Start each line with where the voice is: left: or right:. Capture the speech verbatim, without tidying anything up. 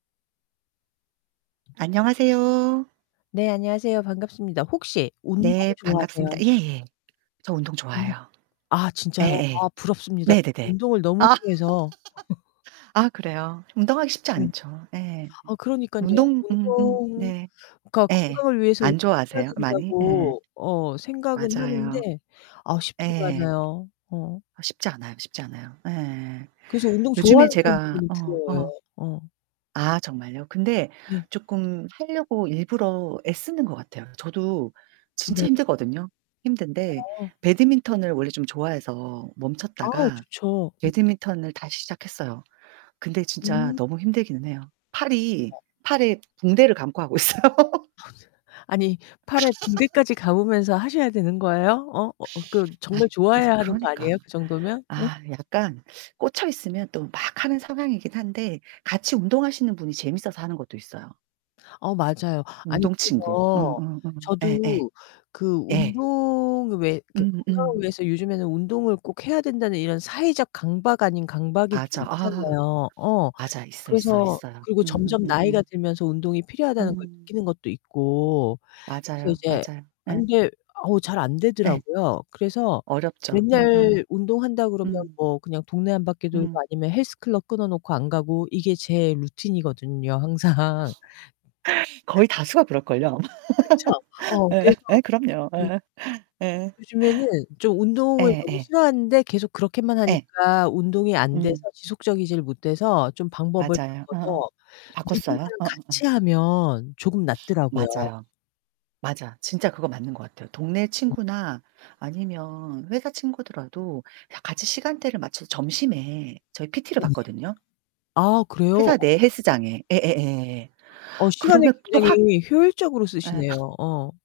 right: 안녕하세요.
left: 네 안녕하세요. 반갑습니다. 혹시 운동
right: 네 반갑습니다.
left: 좋아하세요?
right: 예예. 저 운동
left: 음.
right: 좋아해요
left: 아 진짜요?
right: 예예.
left: 아 부럽습니다.
right: 네네네.
left: 운동을 너무
right: 아
left: 싫어해서.
right: 아 그래요? 운동하기 쉽지
left: 네.
right: 않죠 예.
left: 아 그러니깐요.
right: 운동 음 음
left: 운동
right: 네
left: 그니까
right: 예.
left: 건강을 위해서
right: 안
left: 운동을 해야
right: 좋아하세요? 많이? 예.
left: 된다고 어 생각은
right: 맞아요.
left: 하는데 아 쉽지가
right: 예.
left: 않아요. 어
right: 쉽지 않아요 쉽지 않아요 예.
left: 그래서 운동
right: 요즘에
left: 좋아하는
right: 제가
left: 사람들이
right: 어
left: 부러워요.
right: 어
left: 어.
right: 아 정말요? 근데
left: 네.
right: 조금 하려고 일부러 애 쓰는거 같아요. 저도 진짜
left: 네네.
right: 힘들거든요. 힘든데
left: 어.
right: 배드민턴을 원래 좀 좋아해서
left: 아
right: 멈췄다가
left: 좋죠. 음.
right: 배드민턴을 다시 시작했어요. 근데 진짜
left: 음.
right: 너무 힘들기는 해요. 팔이
left: 아
right: 팔에 붕대를 감고 하고 있어요.
left: 아니 팔에 붕대까지 감으면서 하셔야 되는 거에요? 어? 어어 그
right: 아
left: 정말
right: 이제
left: 좋아해야 하는 거
right: 그러니까.
left: 아니에요? 그 정도면? 응?
right: 아 약간 꽂혀있으면 또 막 하는 상황이긴 한데 같이 운동하시는 분이 재밌어서 하는 것도 있어요.
left: 어 맞아요. 아니
right: 운동친구.
left: 그래서
right: 응응응 예예.
left: 저도 그
right: 예.
left: 운동을 왜 이렇게 건강을
right: 음음.
left: 위해서 요즘에는 운동을 꼭 해야 된다는 이런 사회적 강박 아닌 강박이 좀
right: 맞아 아.
left: 있잖아요. 어.
right: 맞아. 있어, 있어,
left: 그래서
right: 있어요.
left: 그리고 점점 나이가
right: 음음음음.
left: 들면서 운동이 필요하다는 걸
right: 음.
left: 느끼는 것도 있고. 그래서
right: 맞아요,
left: 이제
right: 맞아요.
left: 아
right: 네.
left: 근데 어 잘
right: 네.
left: 안되더라고요. 그래서
right: 어렵죠. 음음.
left: 맨날 운동한다 그러면
right: 음.
left: 뭐 그냥 동네 한 바퀴 돌고
right: 음.
left: 아니면 헬스클럽 끊어 놓고 안 가고 이게 제 루틴이거든요. 항상.
right: 거의 다수가 그럴걸요 아마.
left: 그쵸. 어
right: 예.
left: 그래서
right: 예 그럼요.
left: 음.
right: 예예. 예.
left: 요즘에는 좀 운동을 너무
right: 예예.
left: 싫어하는데 계속 그렇게만
right: 예.
left: 하니까 운동이 안 돼서
right: 음.
left: 지속적이지를 못해서 좀 방법을
right: 맞아요. 어
left: 바꿔서
right: 바꿨어요?
left: 누군가랑
right: 어어어
left: 같이하면 조금 낫더라고요.
right: 맞아요. 맞아 진짜 그거 맞는 것 같아요. 동네 친구나 아니면 회사 친구더라도 같이 시간대를 맞춰서 점심에 저희 PT를
left: 네네.
right: 받거든요.
left: 아 그래요?
right: 회사 내 헬스장에 예예예.
left: 어 시간을
right: 그러면 또 확
left: 굉장히 효율적으로
right: 예.
left: 쓰시네요. 어.